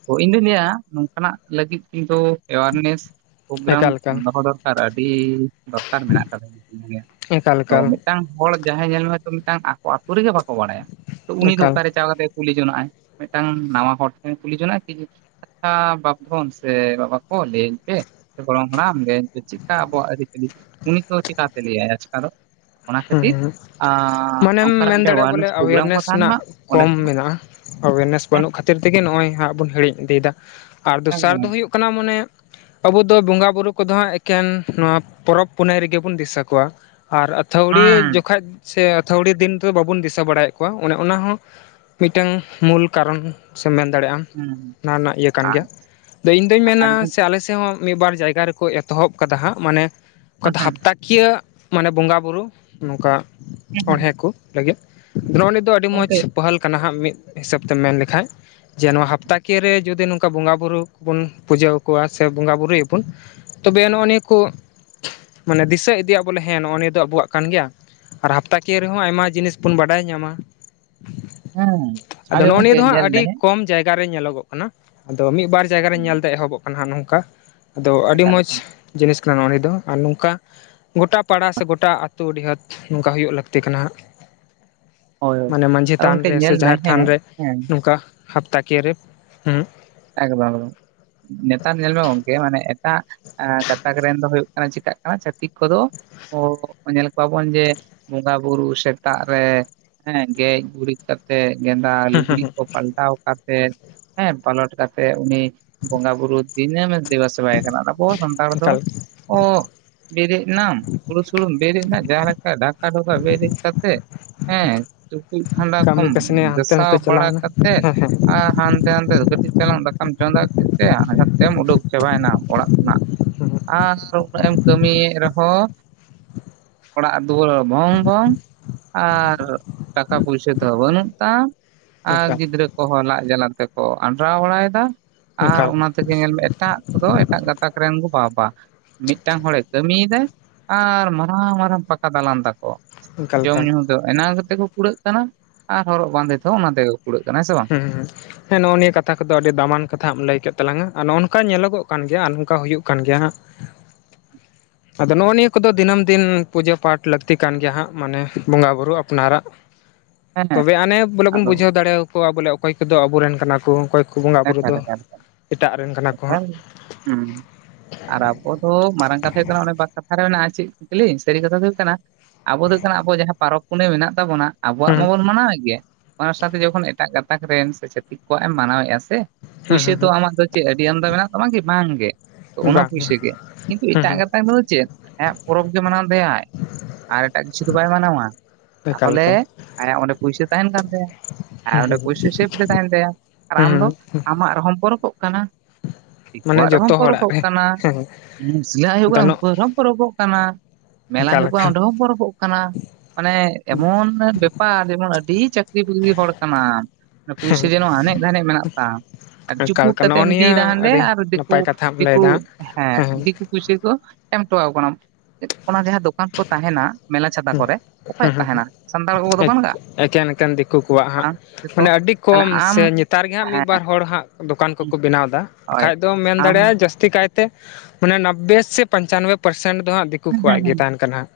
ᱛᱚ ᱤᱧ ᱫᱚᱧ ᱞᱟᱹᱭᱟ ᱱᱚᱝᱠᱟ ᱱᱟᱜ ᱞᱟᱹᱜᱤᱫ ᱠᱤᱱᱛᱩ ᱮᱣᱟᱨᱱᱮᱥ ᱯᱳᱜᱽᱨᱟᱢ ᱮᱠᱟᱞ ᱮᱠᱟᱞ ᱫᱚᱦᱚ ᱫᱚᱨᱠᱟᱨ ᱟᱹᱰᱤ ᱫᱚᱨᱠᱟᱨ ᱢᱮᱱᱟᱜ ᱟᱠᱟᱫᱟ᱾ ᱮᱠᱟᱞ ᱛᱚ ᱮᱠᱟᱞ ᱢᱤᱫᱴᱟᱝ ᱦᱚᱲ ᱡᱟᱦᱟᱸᱭ ᱧᱮᱞᱢᱮ ᱛᱚ ᱢᱤᱫᱴᱟᱝ ᱟᱠᱚ ᱟᱛᱳ ᱨᱮᱜᱮ ᱵᱟᱠᱚ ᱵᱟᱲᱟᱭᱟ᱾ ᱛᱚ ᱩᱱᱤ ᱫᱚ ᱮᱠᱟᱞ ᱚᱠᱟ ᱨᱮ ᱪᱟ ᱠᱟᱛᱮᱜ ᱮ ᱠᱩᱞᱤ ᱡᱚᱱᱟᱜᱼᱟᱭ ᱾ᱢᱤᱫᱴᱟᱝ ᱱᱟᱣᱟ ᱦᱚᱲ ᱴᱷᱮᱱᱮ ᱠᱩᱞᱤ ᱡᱚᱱᱟᱜ ᱟᱭ ᱠᱤ? ᱟᱪᱪᱷᱟ ᱵᱟᱯᱫᱷᱚᱱ ᱥᱮ ᱵᱟᱵᱟ ᱠᱚ ᱞᱟᱹᱭᱟᱹᱧ ᱯᱮ ᱜᱚᱲᱚᱢ ᱦᱟᱲᱟᱢ ᱞᱟ. ᱭ ᱤᱧ ᱯᱮ ᱪᱮᱫᱠᱟ ᱟᱵᱚᱣᱟᱜ ᱟᱹᱨᱤᱪᱟᱹᱞᱤ ᱩᱱᱤ ᱫᱚ ᱪᱤᱠᱟ ᱛᱮ ᱞᱟᱹᱭ ᱟᱭ ᱟᱪᱠᱟ ᱫᱚ ᱾ ᱦᱩᱸ, ᱦᱩᱸ ᱢᱟᱱᱮᱢ ᱚᱱᱠᱟᱱᱟᱜ ᱢᱮᱱ ᱢᱤᱫᱴᱮᱱ ᱫᱟᱲᱮᱭᱟᱜᱼᱟ ᱵᱚᱞᱮ, ᱮᱣᱟᱨᱱᱮᱥ ᱯᱨᱳᱜᱨᱟᱢ ᱠᱚ ᱮᱣᱮᱨᱱᱮᱥ ᱛᱟᱦᱮᱱ ᱨᱮᱱᱟᱜ ᱢᱟ ᱚᱸᱰᱮ ᱠᱚᱢ ᱠᱷᱚᱱᱟᱜ ᱢᱮᱱᱟᱜᱼᱟ ᱾ ᱮᱣᱮᱨᱱᱮᱥ ᱦᱮᱸ ᱵᱟᱹᱱᱩᱜ ᱠᱷᱟᱹᱛᱤᱨ ᱛᱮᱜᱮ, ᱱᱚᱜᱼᱚᱭ ᱦᱟᱸᱜ ᱵᱚᱱ ᱦᱤᱲᱤᱧ ᱤᱫᱤᱭᱮᱫᱟ ᱟᱨ ᱫᱚᱥᱟᱨ ᱮᱠᱫᱚᱢ ᱫᱚ ᱦᱩᱭᱩᱜ ᱠᱟᱱᱟ ᱢᱟᱱᱮ ᱟᱵᱚ ᱫᱚ ᱵᱚᱸᱜᱟ ᱵᱩᱨᱩ ᱠᱚᱫᱚ ᱦᱟᱸᱜ ᱮᱠᱮᱱ ᱱᱚᱣᱟ ᱯᱚᱨᱚᱵᱽ ᱯᱩᱱᱟᱹᱭ ᱨᱮᱜᱮ ᱵᱚᱱ ᱫᱤᱥᱟᱹ ᱠᱚᱣᱟ ᱟᱨ ᱛᱷᱟᱹᱣᱲᱤ ᱦᱮᱸ ᱡᱚᱠᱷᱟᱡ ᱥᱮ ᱟᱹᱛᱷᱟᱹᱣᱲᱤ ᱫᱤᱱ ᱫᱚ ᱵᱟᱵᱚᱱ ᱫᱤᱥᱟᱹ ᱵᱟᱲᱟᱭ ᱮᱫ ᱠᱚᱣᱟ ᱚᱱᱮ ᱚᱱᱟ ᱦᱚᱸ ᱢᱤᱫᱴᱟᱝ ᱢᱩᱞ ᱠᱟᱨᱚᱱ᱾ ᱥᱮᱢ ᱢᱮᱱ ᱫᱟᱲᱮᱭᱟᱜᱼᱟᱢ ᱦᱮᱸ ᱱᱚᱣᱟ ᱨᱮᱱᱟᱜ ᱤᱭᱟᱹ ᱠᱟᱱ ᱜᱮᱭᱟ ᱤᱧ ᱫᱩᱧ ᱢᱮᱱᱟ ᱟᱨ ᱥᱮ ᱜᱚᱢᱠᱮ ᱟᱞᱮ ᱥᱮᱫ ᱦᱚ ᱢᱤᱫ ᱵᱟᱨ ᱡᱟᱭᱜᱟ ᱨᱮᱠᱚ ᱮᱛᱚᱦᱚᱵ ᱟᱠᱟᱫᱟ ᱦᱟᱸᱜ ᱢᱟᱱᱮ ᱚ ᱦᱮᱸ ᱦᱮᱸ ᱦᱟᱯᱛᱟᱠᱤᱭᱟᱹ ᱢᱟᱱᱮ ᱵᱚᱸᱜᱟ ᱵᱩᱨᱩ ᱱᱚᱝᱠᱟ ᱜᱚᱢᱠᱮ ᱦᱮᱸ ᱟᱲᱦᱮᱸ ᱠᱚ ᱞᱟᱹᱜᱤᱫ ᱫᱨᱚᱱᱤ ᱫᱚ ᱟᱹᱰᱤ ᱜᱚᱝᱠᱮ ᱢᱚᱸᱡᱽ ᱯᱟᱹᱦᱟᱞ ᱠᱟᱱᱟ ᱦᱟᱸᱜ ᱢᱤᱫ ᱦᱤᱥᱟᱹᱵ ᱛᱮᱢ ᱢᱮᱱ ᱞᱮᱠᱟᱱ ᱡᱮ ᱱᱚᱣᱟ ᱦᱟᱯᱛᱟ ᱠᱤᱭᱟ. ᱨᱮ ᱡᱩᱫᱤ ᱱᱚᱝᱠᱟ ᱵᱚᱸᱜᱟᱼᱵᱩᱨᱩ ᱠᱚ ᱵᱚᱱ ᱯᱩᱡᱟᱹ ᱟᱠᱚᱣᱟ ᱥᱮ ᱵᱚᱸᱜᱟᱼ ᱵᱩᱨᱩ ᱭᱟᱵᱚᱱ ᱛᱚᱵᱮ ᱱᱚᱜᱼᱚ ᱱᱤᱭᱟᱹ ᱠᱚ ᱢᱟᱱᱮ ᱫᱤᱥᱟᱹ ᱤᱫᱤᱭᱟ ᱵᱚᱞᱮ ᱦᱮᱸ ᱱᱚᱜᱼᱚ ᱱᱤᱭᱟᱹ ᱫᱚ ᱟᱵᱚᱣᱟᱜ ᱠᱟᱱ ᱜᱮᱭᱟ ᱟᱨ ᱦᱟᱯᱛᱟ ᱠᱤᱭᱟᱹ ᱨᱮᱦᱚᱸ ᱟᱭᱢᱟ ᱡᱤᱱᱤᱥ ᱵᱚᱱ ᱵᱟᱰᱟᱭ ᱧᱟᱢᱟ᱾ ᱦᱮᱸ ᱟᱫᱚ ᱱᱚᱜᱼᱚ ᱜᱚᱢᱠᱮ ᱱᱤᱭᱟᱹ ᱫᱚ ᱦᱟᱸᱜ ᱧᱮᱞ ᱢᱮ ᱟᱹᱰᱤ ᱦᱮᱸ ᱠᱚᱢ ᱡᱟᱭᱜᱟ ᱨᱮ ᱧᱮᱞᱚᱜᱚᱜ ᱠᱟᱱᱟ ᱟᱫᱚ ᱢᱤᱫ ᱵᱟᱨ ᱡᱟᱭᱜᱟ ᱨᱮᱧ ᱧᱮᱞᱛᱮ ᱮᱦᱚᱵᱚᱜ ᱠᱟᱱᱟ ᱦᱟᱜ ᱱᱚᱝᱠᱟ ᱟᱫᱚ ᱟᱹᱰᱤ ᱮᱠᱟᱞ ᱢᱚᱸᱡᱽ ᱮᱠᱟᱞ ᱡᱤᱱᱤᱥ ᱠᱟᱱᱟ ᱱᱚᱜ-ᱚ ᱱᱤᱭᱟᱹ ᱫᱚ ᱟᱨ ᱱᱚᱝᱠᱟ ᱜᱚᱴᱟ ᱯᱟᱲᱟ ᱥᱮ ᱜᱚᱴᱟ ᱮᱴᱟᱜ ᱟᱹᱛᱳ ᱰᱤᱦᱟᱛ ᱱᱚᱝᱠᱟ ᱦᱩᱭᱩᱜ ᱞᱟᱹᱠᱛᱤ ᱠᱟᱱᱟ᱾ ᱦᱟᱜ ᱦᱳᱭ ᱦᱳᱭ ᱢᱟᱱᱮ ᱢᱟᱹᱡᱷᱤ ᱟᱫᱚ ᱛᱷᱟᱱ ᱜᱚᱝᱠᱮ ᱨᱮ ᱥᱮ ᱧᱮᱞ ᱢᱮ ᱡᱟᱦᱮᱨ ᱦᱮᱸ ᱛᱷᱟᱱ ᱨᱮ ᱦᱮᱸ ᱱᱚᱝᱠᱟ ᱦᱟᱯᱛᱟ ᱠᱤᱭᱟ. ᱨᱮ ᱦᱩᱸ ᱮᱠᱫᱚᱢ ᱮᱠᱫᱚᱢ ᱱᱮᱛᱟᱨ ᱧᱮᱞ ᱢᱮ ᱜᱚᱝᱠᱮ ᱢᱟᱱᱮ ᱮᱴᱟᱜ ᱜᱟᱛᱟᱠ ᱨᱮᱱ ᱫᱚ ᱦᱩᱭᱩᱜ ᱠᱟᱱᱟ ᱪᱤᱠᱟᱜ ᱠᱟᱱᱟ ᱪᱷᱟᱹᱛᱤᱠ ᱠᱚᱫᱚ ᱧᱮᱞ ᱠᱚᱣᱟ ᱵᱚᱱ ᱡᱮ ᱵᱚᱸᱜᱟ ᱵᱩᱨᱩ ᱥᱮᱛᱟᱜ ᱨᱮ ᱦᱮᱸ ᱜᱮᱡ ᱜᱩᱨᱤᱡ ᱠᱟᱛᱮᱜ ᱜᱮᱸᱫᱟ ᱞᱩᱜᱽᱲᱤᱡ ᱠᱚ ᱯᱟᱞᱴᱟᱣ ᱠᱟᱛᱮᱜ ᱦᱮᱸ ᱯᱟᱞᱚᱴ ᱠᱟᱛᱮ ᱩᱱᱤ ᱵᱚᱸᱜᱟ ᱵᱩᱨᱩ ᱫᱤᱱᱟ. ᱢ ᱮ ᱫᱮᱵᱚ ᱥᱮᱵᱟᱭ ᱠᱟᱱᱟ ᱟᱱᱟᱵᱚ ᱥᱟᱱᱛᱟᱲ ᱫᱚ ᱮᱠᱟᱞ ᱚ ᱵᱮᱨᱮᱫ ᱮᱱᱟᱢ ᱦᱩᱲᱩ ᱥᱩᱲᱩᱢ ᱵᱮᱨᱮᱫ ᱮᱱᱟ ᱡᱟᱦᱟ ᱞᱮᱠᱟ ᱰᱷᱟᱠᱟ ᱰᱷᱚᱠᱟ ᱵᱮᱨᱮᱫ ᱠᱟᱛᱮᱫ᱾ ᱦᱮᱸ ᱴᱩᱠᱩᱡ ᱠᱷᱟᱸᱰᱟ ᱠᱟᱹᱢᱤ ᱠᱚᱢ ᱠᱟᱹᱥᱱᱤ ᱦᱟᱱᱛᱮ ᱜᱟᱥᱟᱣ ᱱᱟᱛᱮ ᱵᱟᱲᱟ ᱪᱟᱞᱟᱣᱱᱟ ᱠᱟᱛᱮᱜ ᱦᱮᱸ ᱟᱨ ᱦᱟᱱᱛᱮ ᱱᱟᱛᱮ ᱠᱟᱴᱤᱡ ᱪᱟᱞᱚᱝ ᱫᱟᱠᱟᱢ ᱪᱚᱸᱫᱟ ᱠᱮᱫ ᱛᱮ ᱟᱛᱮᱢ ᱩᱰᱩᱠ ᱪᱟᱵᱟᱭ ᱮᱱᱟ ᱚᱲᱟᱜ ᱠᱷᱚᱱᱟᱜ᱾ ᱟᱨ ᱩᱱᱟᱹᱜ ᱮᱢ ᱠᱟᱹᱢᱤᱭᱮᱫ ᱨᱮᱦᱚᱸ ᱚᱲᱟᱜ ᱫᱩᱣᱟᱹᱨ ᱵᱷᱚᱝ ᱵᱷᱚᱝ ᱟᱨ ᱴᱟᱠᱟ ᱯᱩᱭᱥᱟᱹ ᱫᱚ ᱵᱟᱹᱱᱩᱜ ᱛᱟᱢ ᱦᱮᱸ ᱟᱨ ᱮᱠᱟᱞ ᱜᱤᱫᱽᱨᱟᱹ ᱠᱚᱦᱚᱸ ᱞᱟᱡ ᱡᱟᱞᱟ ᱛᱮᱠᱚ ᱟᱱᱰᱨᱟᱣ ᱵᱟᱲᱟᱭᱫᱟ ᱟᱨ ᱮᱠᱟᱞ ᱚᱱᱟ ᱧᱮᱞ ᱢᱮ ᱮᱴᱟᱜ ᱠᱚᱫᱚ ᱮᱴᱟᱜ ᱜᱟᱛᱟᱠ ᱨᱮᱱ ᱠᱚ ᱵᱟᱵᱟ ᱢᱤᱫᱴᱟᱝ ᱦᱚᱲᱮ ᱠᱟᱹᱢᱤᱭ ᱮᱫᱟ ᱟᱨ ᱢᱟᱨᱟᱝ ᱢᱟᱨᱟᱝ ᱯᱟᱠᱟ ᱫᱟᱞᱟᱱ ᱛᱟᱠᱚ᱾ ᱮᱠᱟᱞ ᱡᱚᱢ ᱮᱠᱟᱞ ᱧᱩ ᱫᱚ ᱮᱱᱟ ᱠᱟᱛᱮ ᱠᱚ ᱠᱩᱲᱟᱹᱜ ᱠᱟᱱᱟ ᱟᱨ ᱦᱚᱨᱚᱜ ᱵᱟᱸᱫᱮ ᱛᱮᱦᱚᱸ ᱚᱱᱟ ᱛᱮ ᱜᱮ ᱾ ᱦᱩᱸ ᱦᱮᱸ ᱱᱚᱜᱼᱚ ᱱᱤᱭᱟᱹ ᱠᱟᱛᱷᱟ ᱠᱚᱫᱚ ᱟᱹᱰᱤ ᱫᱟᱢᱟᱱ ᱠᱟᱛᱷᱟ ᱞᱟᱹᱭ ᱠᱮᱫ ᱛᱟᱞᱟᱝ ᱟ ᱟᱨ ᱱᱚᱜᱼᱚ ᱱᱚᱝᱠᱟ ᱧᱮᱞᱚ ᱜᱚᱜ ᱠᱟᱱ ᱜᱮᱭᱟ ᱟᱨ ᱱᱚᱝᱠᱟ ᱦᱩᱭᱩᱜ ᱠᱟᱱ ᱜᱮᱭᱟ ᱦᱟᱸᱜ *inaudible* ᱟᱫᱚ ᱱᱚᱜᱼᱚ ᱱᱤᱭᱟᱹ ᱠᱚᱫᱚ ᱫᱤᱱᱟᱹᱢ ᱫᱤᱱ ᱯᱩᱡᱟᱹ ᱯᱟᱴ ᱞᱟᱹᱠᱛᱤ ᱠᱟᱱ ᱜᱮᱭᱟ ᱦᱟᱸᱜ ᱢᱟᱱᱮ ᱵᱚᱸᱜᱟ ᱵᱩᱨᱩ ᱟᱯᱱᱟᱨᱟᱜ᱾ *inaudible* ᱛᱚᱵᱮ ᱟᱱᱮ ᱵᱚᱞᱮ ᱵᱚᱱ ᱟᱫᱚ ᱵᱩᱡᱷᱟᱹᱣ ᱫᱟᱲᱮ ᱭᱟᱠᱚᱣᱟ ᱵᱚᱞᱮ ᱚᱠᱚᱭ ᱠᱚᱫᱚ ᱟᱵᱚᱨᱮᱱ ᱠᱟᱱᱟ ᱠᱚ ᱚᱠᱚᱭ ᱠᱩ ᱵᱚᱸᱜᱟ ᱵᱩᱨᱩ ᱮᱠᱟᱞ ᱫᱚ ᱮᱠᱟᱞ ᱮᱴᱟᱜ ᱨᱮᱱ ᱠᱟᱱᱟ ᱠᱚ ᱮᱠᱟᱞ ᱦᱟᱸᱜ ᱦᱩᱸ ᱟᱨ ᱟᱵᱚ ᱫᱚ ᱢᱟᱨᱟᱝ ᱠᱟᱛᱷᱟ ᱦᱩᱭᱩᱜ ᱠᱟᱱᱟ ᱚᱱᱮ ᱵᱟᱠ ᱠᱟᱛᱷᱟ ᱨᱮ ᱢᱮᱱᱟᱜᱼᱟ ᱪᱮᱫ ᱠ ᱞᱮᱤᱧ ᱥᱟᱹᱨᱤ ᱠᱟᱛᱷᱟ ᱫᱚ ᱦᱩᱭᱩᱜ ᱠᱟᱱᱟ᱾ ᱟᱵᱚ ᱫᱚ ᱦᱳᱭᱳᱜ ᱠᱟᱱᱟ ᱟᱵᱚ ᱡᱟᱦᱟᱸ ᱯᱚᱨᱚᱵᱽ ᱯᱩᱱᱟᱹᱭ ᱢᱮᱱᱟᱜ ᱛᱟᱵᱚᱱᱟ᱾ ᱟᱵᱚᱣᱟᱜ ᱦᱩᱸ ᱢᱟᱵᱚᱱ ᱢᱟᱱᱟᱣᱮᱫ ᱜᱮᱭᱟ ᱚᱱᱟ ᱥᱟᱶᱛᱮ ᱡᱚᱠᱷᱚᱱ ᱮᱴᱟᱜ ᱜᱟᱛᱟᱠ ᱨᱮᱱ ᱥᱮ ᱪᱷᱟᱹᱛᱤᱠ ᱠᱚᱣᱟᱜ ᱮᱢ ᱢᱟᱱᱟᱣᱮᱫᱼᱟ ᱥᱮ ᱦᱩᱸ ᱯᱩᱭᱥᱟᱹ ᱫᱚ ᱦᱩᱸ ᱟᱢᱟᱜ ᱫᱚ ᱪᱮᱫ ᱟᱹᱰᱤ ᱟᱢᱫᱟ ᱢᱮᱱᱟᱜ ᱛᱟᱢᱟ ᱠᱤ ᱵᱟᱝ ᱜᱮ ᱾ ᱛᱚ ᱦᱩᱸ ᱚᱱᱟ ᱵᱟᱝ ᱯᱩᱭᱥᱟᱹ ᱜᱮ ᱠᱤᱱᱛᱩ ᱦᱩᱸ ᱮᱴᱟᱜ ᱦᱩᱸ ᱜᱟᱛᱟᱜ ᱫᱚ ᱪᱮᱫ ᱟᱭᱟᱜ ᱯᱚᱨᱚᱵᱽ ᱜᱮ ᱢᱟᱱᱟᱣ ᱛᱟᱭᱟᱭ᱾ ᱟᱨ ᱮᱴᱟᱜ ᱠᱤᱪᱷᱩ ᱫᱚ ᱵᱟᱭ ᱢᱟᱱᱟᱣᱟ ᱾ ᱮᱠᱟᱞ ᱛᱟᱦᱚᱞᱮ ᱮᱠᱟᱞ ᱟᱭᱟᱜ ᱚᱸᱰᱮ ᱯᱩᱭᱥᱟᱹ ᱛᱟᱦᱮᱱ ᱠᱟᱱ ᱛᱟᱭᱟ ᱾ ᱟᱨ ᱚᱸᱰᱮ ᱦᱩᱸ ᱯᱩᱭᱥᱟᱹ ᱥᱮᱯᱷ ᱛᱮ ᱛᱟᱦᱮᱱ ᱛᱟᱭᱟ᱾ ᱟᱨ ᱟᱢ ᱫᱚ *inaudible* ᱟᱢᱟᱜ ᱨᱮᱦᱚᱸᱢ ᱯᱚᱨᱚᱵᱚᱜ ᱠᱟᱱᱟ ᱾ ᱢᱟᱱᱮ ᱫᱤᱠᱩᱣᱟᱜ ᱨᱮᱦᱚᱸᱢ ᱡᱚᱛᱚ ᱦᱚᱲᱟᱜ ᱯᱚᱨᱚᱵᱚᱜ ᱨᱮ ᱠᱟᱱᱟ ᱾ ᱦᱮᱸ ᱢᱩᱥᱞᱣᱟᱜ ᱦᱩᱭᱩᱜ ᱠᱟᱱᱟ ᱫᱚᱱᱚᱜ ᱩᱱᱠᱩᱣᱟᱜ ᱨᱮᱦᱚᱸᱢ ᱯᱚᱨᱚᱵᱚᱜ ᱠᱟᱱᱟ ᱾ ᱢᱮᱞᱟ ᱮᱠᱟᱞ ᱦᱩᱭᱩᱜ ᱠᱟᱱᱟ ᱮᱠᱟᱞ ᱚᱸᱰᱮ ᱦᱚᱸ ᱯᱚᱨᱯᱚᱜ ᱠᱟᱱᱟ ᱾ ᱢᱟᱱᱮ ᱮᱢᱚᱱ ᱵᱮᱯ ᱟᱨ ᱡᱮᱢᱚᱱ ᱟᱹᱰᱤ ᱪᱟᱹᱠᱨᱤ ᱵᱟᱹᱠᱨᱤ ᱦᱚᱲ ᱠᱟᱱᱟᱢ ᱾ ᱯᱩᱭᱥᱟᱹ ᱦᱮᱸ ᱡᱮᱱᱚ ᱟᱱᱮᱡ ᱫᱷᱟᱱᱮᱡ ᱢᱮᱱᱟᱜ ᱟᱨ ᱮᱠᱟᱞ ᱪᱩᱯᱩᱫ ᱮᱠᱟᱞ ᱱᱚᱜᱼᱚ ᱠᱟᱛᱮᱢ ᱤᱫᱤᱭᱮᱫᱟ ᱱᱤᱭᱟᱹ ᱦᱟᱸᱰᱮ ᱟᱹᱰᱤ ᱟᱨ ᱫᱤᱠᱩ ᱱᱟᱯᱟᱭ ᱠᱟᱛᱷᱟᱢ ᱫᱤᱠᱩ ᱞᱟᱹᱭᱫᱟ ᱦᱮᱸ ᱫᱤᱠ ᱯᱩᱭᱥᱟᱹ ᱠᱚ ᱮᱢ ᱦᱚᱴᱚᱣᱟ ᱠᱚ ᱠᱟᱱᱟᱢ ᱾ ᱚᱱᱟ ᱡᱟᱦᱟᱸ ᱫᱚ ᱫᱚᱠᱟᱱ ᱠᱚ ᱛᱟᱦᱮᱱᱟ ᱢᱮᱞᱟ ᱪᱷᱟᱛᱟ ᱠᱚᱨᱮ ᱦᱮᱸ ᱚᱠᱚᱭᱟᱜ ᱦᱮᱸ ᱛᱟᱦᱮᱱᱟ? ᱥᱟᱱᱛᱟᱲ ᱠᱚᱠᱚ ᱫᱚᱠᱟᱱ ᱟᱠᱟᱫᱼᱟ? ᱮᱠᱮᱱ ᱮᱠᱮᱱ ᱫᱤᱠᱩ ᱠᱚᱣᱟᱜ ᱦᱟᱸᱜ ᱢᱟᱱᱮ *unintelligible* ᱟᱹᱰᱤ ᱛᱟᱦᱞᱮ ᱠᱚᱢ ᱟᱢ ᱥᱮ ᱱᱮᱛᱟᱨ ᱜᱮ ᱦᱟᱸᱜ ᱢᱤᱫ ᱦᱮᱸ ᱵᱟᱨ ᱦᱚᱲ ᱦᱟᱸᱜ ᱫᱚᱠᱟᱱ ᱠᱚᱠᱚ ᱵᱮᱱᱟᱣ ᱮᱫᱟ ᱾ ᱦᱳᱭ ᱵᱟᱠᱷᱟᱡ ᱫᱚᱢ ᱢᱮᱱ ᱟᱢ ᱫᱟᱲᱮᱭᱟᱜᱼᱟ ᱡᱟᱹᱥ ᱛᱤ ᱠᱟᱭᱛᱮ ᱢᱟᱱᱮ ᱱᱚᱵᱽᱵᱮ ᱥᱮ ᱯᱚᱧᱪᱟᱱᱵᱚᱭ ᱯᱟᱨᱥᱮᱱᱴ ᱫᱚ ᱦᱟᱸᱜ ᱫᱤᱠᱩ ᱦᱩᱸ ᱦᱩᱸ ᱠᱚᱣᱟᱜ ᱜᱮ ᱦᱩᱸ ᱾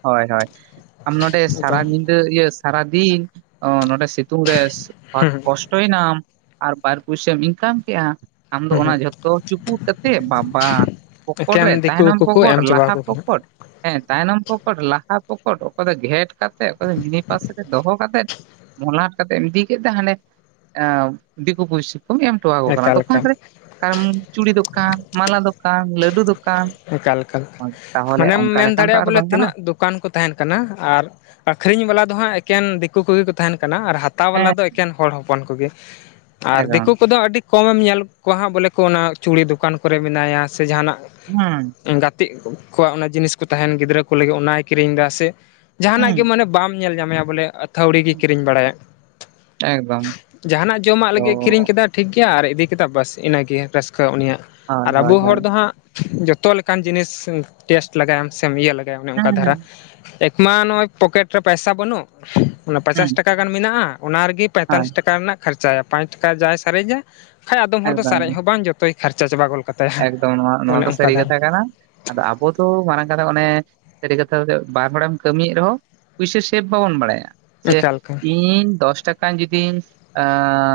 ᱦᱳᱭ ᱦᱳᱭ ᱾ ᱟᱢ ᱱᱚᱰᱮ ᱥᱟᱨᱟ ᱮᱠᱫᱚᱢ ᱧᱤᱫᱟᱹ ᱤᱭᱟᱹ ᱥᱟᱨᱟᱫᱤᱱ ᱚ ᱱᱚᱰᱮ ᱥᱤᱛ ᱥᱤᱛᱩᱝ ᱨᱮ ᱦᱩᱸ ᱠᱚᱥᱴᱚᱭ ᱮᱱᱟᱢ ᱟᱨ ᱵᱟᱨ ᱯᱩᱭᱥᱟᱹᱢ ᱤᱱᱠᱟᱢ ᱠᱮᱜᱼᱟ ᱾ ᱟᱢᱫᱚ ᱦᱩᱸ ᱚᱱᱟ ᱦᱩᱸ ᱡᱷᱚᱛᱚ ᱪᱩᱯᱩᱫ ᱠᱟᱛᱮᱫ ᱵᱟᱵ ᱵᱟ ᱯᱚᱠᱚᱴ ᱮᱠᱮᱱ ᱨᱮ ᱫᱤᱠᱩ ᱛᱟᱭᱱᱚᱢ ᱠᱚᱠᱚ ᱯᱚᱠᱚᱴ ᱮᱢ ᱪᱟᱵᱟᱣ ᱞᱟᱦᱟ ᱠᱚ ᱠᱟᱱᱟ ᱯᱚᱠᱚᱴ ᱦᱮᱸ ᱛᱟᱭᱱᱚᱢ ᱯᱚᱠᱚᱴ ᱞᱟᱦᱟ ᱯᱚᱠᱚᱴ ᱚᱠᱚᱭ ᱫᱚ ᱜᱷᱮᱴ ᱠᱟᱛᱮᱫ ᱚᱠᱚᱭ ᱫᱚ ᱢᱤᱱᱤ ᱯᱟᱥ ᱨᱮ ᱫᱚᱦᱚ ᱠᱟᱛᱮᱫ ᱢᱚᱞᱟᱴ ᱠᱟᱛᱮ ᱮᱢ ᱤᱫᱤ ᱠᱮᱫ ᱛᱮ ᱦᱟᱰᱮ ᱮ ᱫᱤᱠᱩ ᱯᱩᱥᱤ ᱠᱚᱢ ᱮᱢ ᱦᱚᱴᱚᱣᱟᱠᱚ ᱠᱟᱱᱟ ᱮᱠᱟᱞ ᱫᱚᱠᱟᱱ ᱮᱠᱟᱞ ᱨᱮ ᱾ ᱚᱠᱟ ᱨᱮ ᱪᱩᱲᱤ ᱫᱚᱠᱟᱱ ᱢᱟᱞᱟ ᱫᱚᱠᱟᱱ ᱞᱟᱹᱰᱩ ᱫᱚᱠ ᱮᱠᱟᱞ ᱮᱠᱟᱞ, ᱢᱟᱱᱮᱢ ᱚᱱᱠᱟ ᱢᱮᱱ ᱞᱮᱠᱷᱟᱱ ᱛᱚ ᱫᱟᱲᱮᱭᱟᱜᱼᱟ ᱟᱨ ᱵᱚᱞᱮ ᱵᱟᱝ ᱛᱤᱱᱟᱹᱜ ᱜᱟᱱᱚᱜᱼᱟ ᱫᱩᱠ ᱫᱚᱠᱟᱱ ᱠᱚ ᱛᱟᱦᱮᱱ ᱠᱟᱱᱟ ᱟᱨ ᱟᱠᱷᱨᱤᱧ ᱵᱟᱞᱟ ᱫᱚ ᱦᱟᱸᱜ ᱮᱠᱮᱱ ᱫᱤᱠᱩ ᱠᱚᱜᱮ ᱠᱚ ᱛᱟᱦᱮᱱ ᱠᱟᱱᱟ ᱾ ᱟᱨ ᱦᱟᱛᱟᱣ ᱵᱟᱞᱟ ᱦᱮᱸ ᱫᱚ ᱮᱠᱮᱱ ᱦᱚᱲ ᱦᱚᱯᱚᱱ ᱠᱚᱜᱮ ᱟᱨ ᱫᱤᱠᱩ ᱦᱮᱸ ᱠᱚᱫᱚ ᱟᱹᱰᱤ ᱠᱚᱢᱮᱢ ᱧᱮᱞ ᱠᱚᱣᱟ ᱦᱟᱸᱜ ᱵᱚᱞᱮ ᱠᱚ ᱚᱱᱟ ᱪᱩᱲᱤ ᱫᱚᱠᱟᱱ ᱠᱚᱨᱮ ᱢᱮᱱᱟᱭᱟ ᱥᱮ ᱡᱟᱦᱟᱱᱟᱜ ᱦᱩᱸ ᱾ ᱜᱟᱛᱮᱜ ᱠᱚᱣᱟᱜ ᱚᱱᱟ ᱡᱤᱱᱤᱥ ᱠᱚ ᱛᱟᱦᱮᱱ ᱜᱤᱫᱽᱨᱟᱹ ᱠᱚ ᱞᱟᱹᱜᱤᱫ ᱚᱱᱟᱭ ᱠᱤᱨᱤᱧ ᱮᱫᱟ ᱥᱮ ᱡᱟᱦᱟᱱᱟᱜ ᱦᱩᱸ ᱜᱮ ᱢᱟᱱᱮ ᱵᱟᱢ ᱧᱮᱞ ᱧᱟᱢᱮᱭᱟ ᱵᱚᱞᱮ ᱟᱹ ᱛᱷᱣᱲᱤ ᱜᱮ ᱠᱤᱨᱤᱧ ᱵᱟᱲᱟᱭᱟ ᱾ ᱡᱟᱦᱟᱱᱟᱜ ᱡᱚᱢᱟᱜ ᱞᱟᱹᱜᱤᱫ ᱮ ᱠᱤᱨᱤᱧ ᱠᱮᱫᱟ ᱴᱷᱤᱠ ᱜᱮᱭᱟ ᱟᱨ ᱤᱫᱤ ᱠᱮᱫᱟ ᱵᱟᱥ ᱤᱱᱟᱹᱜᱮ ᱨᱟᱹᱥᱠᱟᱹ ᱩᱱᱤᱭᱟᱜ ᱦᱳᱭ, ᱟᱨ ᱦᱳᱭ, ᱟᱵᱚ ᱦᱳᱭ, ᱦᱚᱲ ᱫᱚ ᱦᱟᱸᱜ ᱡᱚᱛ ᱛᱚ ᱞᱮᱠᱟᱱ ᱡᱤᱱᱤᱥ ᱴᱮᱥᱴ ᱞᱮᱜᱟᱭᱟᱢ ᱥᱮᱢ ᱤᱭᱟᱹ ᱞᱮᱜᱟᱭᱟ ᱚᱱᱮ ᱦᱮᱸ, ᱚᱱᱠᱟ ᱦᱮᱸ, ᱫᱷᱟᱨᱟ ᱢᱟ ᱱᱚᱜᱼᱚᱭ ᱯᱚᱠᱮᱴ ᱨᱮ ᱯᱚᱭᱥᱟ ᱵᱟᱹᱱᱩᱜ, ᱚᱱᱟ ᱦᱮᱸ, ᱯᱟᱪᱟᱥ ᱴᱟᱠᱟ ᱜᱟᱱ ᱢᱮᱱᱟᱜᱼᱟ ᱚᱱᱟ ᱨᱮᱜᱮ ᱦᱳᱭ, ᱯᱚᱭᱛᱟᱞᱞᱤᱥ ᱴᱟᱠᱟ ᱨᱮᱱᱟᱜ ᱠᱷᱚᱨᱪᱟᱭᱟ ᱾ ᱯᱟᱸᱪ ᱴᱟᱠᱟ ᱡᱟᱭ ᱥᱟᱨᱮᱡᱟ ᱠᱷᱟᱡ ᱟᱫᱚᱢ ᱦᱚᱲ ᱫᱚ ᱥᱟᱨᱮᱡ ᱮᱠᱫᱚᱢ, ᱦᱚᱸ ᱵᱟᱝ ᱡᱚᱛᱚᱭ ᱠᱷᱟᱨᱪᱟ ᱪᱟᱵᱟ *unintelligible* ᱮᱠᱫᱚᱢ ᱱᱚᱣᱟ ᱱᱚᱣᱟ ᱚᱱᱮ ᱫᱚ ᱚᱱᱠᱟ ᱥᱟᱹᱨᱤ ᱫᱷᱟᱨᱟ ᱠᱟᱛᱷᱟ ᱠᱟᱱᱟ ᱾ ᱟᱫᱚ ᱟᱵᱚ ᱫᱚ ᱢᱟᱨᱟᱝ ᱠᱟᱛᱷᱟ ᱚᱱᱮ ᱥᱟᱹᱨᱤ ᱠᱟᱛᱷᱟ ᱵᱟᱨ ᱦᱚᱲᱮᱢ ᱠᱟᱹᱢᱤᱭᱮᱫ ᱨᱮᱦᱚᱸ ᱯᱩᱭᱥᱟᱹ ᱥᱮᱵᱷ ᱵᱟᱵᱚᱱ ᱵᱟᱲᱟᱭᱟ ᱡᱮ ᱮᱠᱟᱞ ᱮᱠᱟᱞ ᱤᱧ ᱫᱚᱥ ᱴᱟ ᱠᱟ ᱡᱩᱫᱤᱧ ᱟᱻ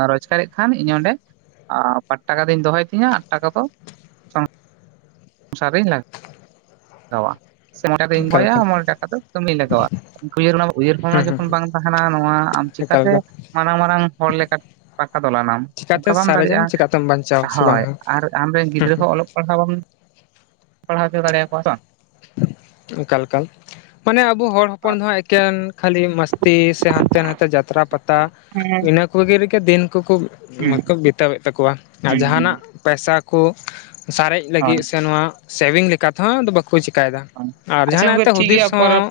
ᱨᱚᱡᱽᱠᱟᱨᱮᱜ ᱠᱷᱟᱱ ᱤᱧ ᱚᱸᱰᱮ ᱟᱻ ᱵᱟᱴ ᱴᱟᱠᱟ ᱫᱩᱧ ᱫᱚᱦᱚᱭ ᱛᱤᱧᱟᱹ ᱟᱴ ᱴᱟᱠᱟ ᱫᱚ ᱥᱚᱝ ᱥᱚᱝᱥᱟᱨ ᱨᱤᱧ ᱞᱟᱜ *inaudible* ᱜᱟᱣᱟ ᱾ ᱥᱮ ᱢᱚᱬᱮ ᱴᱟᱠᱟ ᱫᱚᱧ ᱮᱠᱟᱞ ᱫᱚᱦᱚᱭᱟ ᱮᱠᱟᱞ ᱾ ᱢᱚᱬᱮ ᱴᱟᱠᱟ ᱫᱚ ᱠᱟᱹᱢᱤ ᱨᱤᱧ ᱞᱟᱜᱟᱣᱟ ᱾ ᱩᱭᱦᱟᱹᱨ ᱦᱩᱸ ᱵᱷᱟᱵᱽᱱᱟ ᱦᱩᱸ ᱡᱚᱠᱷᱚᱱ ᱵᱟᱝ ᱛᱟᱦᱮᱱᱟ ᱱᱚᱣᱟ ᱟᱢ ᱪᱤᱠᱟ ᱮᱠᱟᱞ ᱛᱮ ᱮᱠᱟᱞ ᱢᱟᱨᱟᱝ ᱢᱟᱨᱟᱝ ᱦᱚᱲ ᱞᱮᱠᱟ *unintelligible* ᱯᱟᱠᱟ ᱫᱚᱞᱟᱱᱟᱢ, ᱪᱤᱠᱟᱛᱮ ᱚᱱᱠᱟ ᱵᱟᱢ ᱫᱟᱲᱮᱜᱼᱟ, ᱥᱟᱨᱮᱡᱟᱢ ᱪᱤᱠᱟᱛᱮᱢ ᱵᱟᱧᱪᱟᱣᱟ ᱥᱮ ᱦᱳᱭ ᱵᱟᱝ ᱾ ᱟᱨ ᱟᱢᱨᱮᱱ ᱜᱤᱫᱽᱨᱟᱹ ᱦᱚᱸ ᱚᱞᱚᱜ ᱯᱟᱲᱦᱟᱣ ᱵᱟᱢ ᱯᱟᱲᱦᱟᱣ ᱚᱪᱚ ᱫᱟᱲᱮᱭᱟᱠᱚᱣᱟ ᱦᱮᱸᱥᱮ ᱵᱟᱝ ᱾ ᱮᱠᱟᱞ ᱮᱠᱟᱞ ᱾ ᱢᱟᱱᱮ ᱟᱵᱚ ᱦᱚᱲ ᱦᱚᱯᱚᱱ ᱦᱳᱭ ᱫᱚ ᱦᱟᱸᱜ ᱮᱠᱮᱱ ᱠᱷᱟᱹᱞᱤ ᱢᱟᱥ ᱛᱤ ᱥᱮ ᱦᱟᱱᱛᱮ ᱱᱟᱛᱮ ᱡᱟᱛᱨᱟ ᱯᱟᱛᱟ ᱦᱮᱸ ᱤᱱᱟᱹ ᱠᱚᱜᱮ ᱨᱮᱜᱮ ᱫᱤᱱ ᱠᱚᱠᱚ ᱢᱟᱠᱚ ᱦᱮᱸ ᱵᱤᱛᱟᱹᱮᱫ ᱛᱟᱠᱚᱣᱟ ᱟᱨ ᱦᱮᱸ ᱡᱟᱦᱟᱱᱟᱜ ᱯᱮᱭᱥᱟ ᱠᱩ ᱥᱟᱨᱮᱡ ᱦᱳᱭ ᱞᱟᱹᱜᱤᱫ ᱥᱮ ᱱᱚᱣᱟ ᱥᱮᱵᱷᱤᱝ ᱞᱮᱠᱟ ᱛᱮᱦᱚᱸ ᱵᱟᱠᱚ ᱪᱤ ᱠᱟᱭᱫᱟ ᱦᱳᱭ ᱟᱨ ᱟᱪᱪᱷᱟ ᱡᱟᱦᱟᱱᱟᱜ ᱜᱚᱝᱠᱮ ᱛᱮ ᱴᱷᱤᱠ ᱜᱮᱭᱟ ᱦᱩᱫᱤᱥ ᱯᱚᱨᱮ ᱦᱚᱸ